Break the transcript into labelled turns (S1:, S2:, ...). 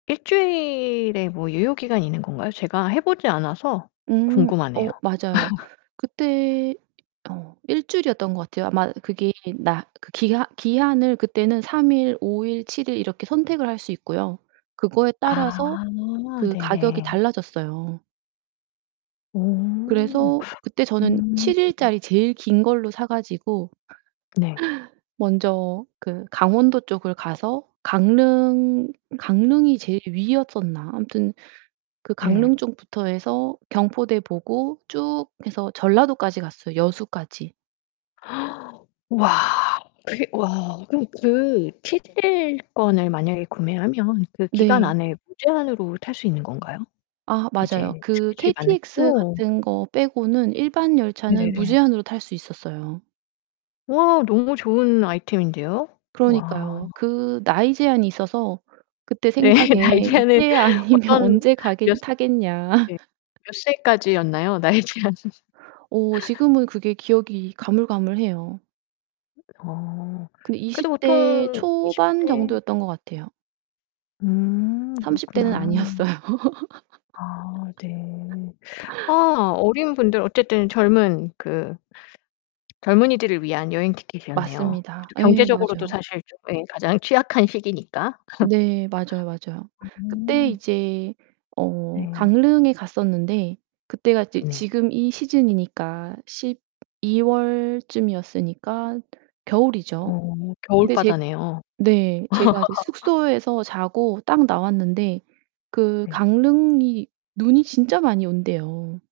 S1: 1 주일에 뭐 유효기간이 있는 건가요? 제가 해 보지 않아서
S2: 음.
S1: 궁금하네요.
S2: 어 맞아요. 그때 어 1 주일이었던 것 같아요. 아마 그게 나 그 기하 기한을 그때는 3 일 5 일 7 일 이렇게 선택을 할 수 있고요. 그거에 따라서
S1: 아
S2: 그 가격이
S1: 네네.
S2: 달라졌어요.
S1: 오.
S2: 그래서 그때 저는
S1: 음.
S2: 7 일짜리 제일 긴 걸로 사 가지고
S1: 네.
S2: 먼저 그 강원도 쪽을 가서 강릉 강릉이 제일 위였었나? 아무튼 그
S1: 네.
S2: 강릉 쪽부터 해서 경포대 보고 쭉 해서 전라도까지 갔어요, 여수까지.
S1: 와 그게 와 그럼 그 7 일권을 만약에 구매하면 그 기간
S2: 네.
S1: 안에 무제한으로 탈 수 있는 건가요?
S2: 아 맞아요.
S1: 이제
S2: 그
S1: 스케줄이 맞는
S2: KTX
S1: 어.
S2: 같은 거 빼고는 일반열차는
S1: 네네네.
S2: 무제한으로 탈 수 있었어요.
S1: 와 너무 좋은 아이템인데요. 와.
S2: 그러니까요. 그 나이 제한이 있어서 그때
S1: 네,
S2: 생각에
S1: 나이제한은
S2: '이때 아니면
S1: 어떤
S2: 언제 가겠
S1: 몇 스
S2: 타겠냐.'
S1: 예 몇 세까지였나요 나이제한은?
S2: 어 지금은 그게 기억이 가물가물해요.
S1: 어.
S2: 근데 20
S1: 그래도
S2: 대
S1: 보통 20
S2: 초반
S1: 대
S2: 정도였던 것 같아요.
S1: 음
S2: 30 대는
S1: 그렇구나.
S2: 아니었어요.
S1: 아 네. 아 어린 분들 어쨌든 젊은 그 젊은이들을 위한 여행 티켓이었네요. 그
S2: 맞습니다.
S1: 또
S2: 예,
S1: 경제적으로도
S2: 맞아요.
S1: 사실 좀 예 가장 취약한 시기니까.
S2: 네, 맞아요 맞아요. 그때
S1: 음.
S2: 이제 어
S1: 네.
S2: 강릉에 갔었는데 그때가 이제
S1: 음 네.
S2: 지금 이 시즌이니까 12 월쯤이었으니까 겨울이죠.
S1: 어 겨울
S2: 근데 제
S1: 바다네요.
S2: 네 제가 이제 숙소에서 자고 딱 나왔는데 그
S1: 네.
S2: 강릉이 눈이 진짜 많이 온대요.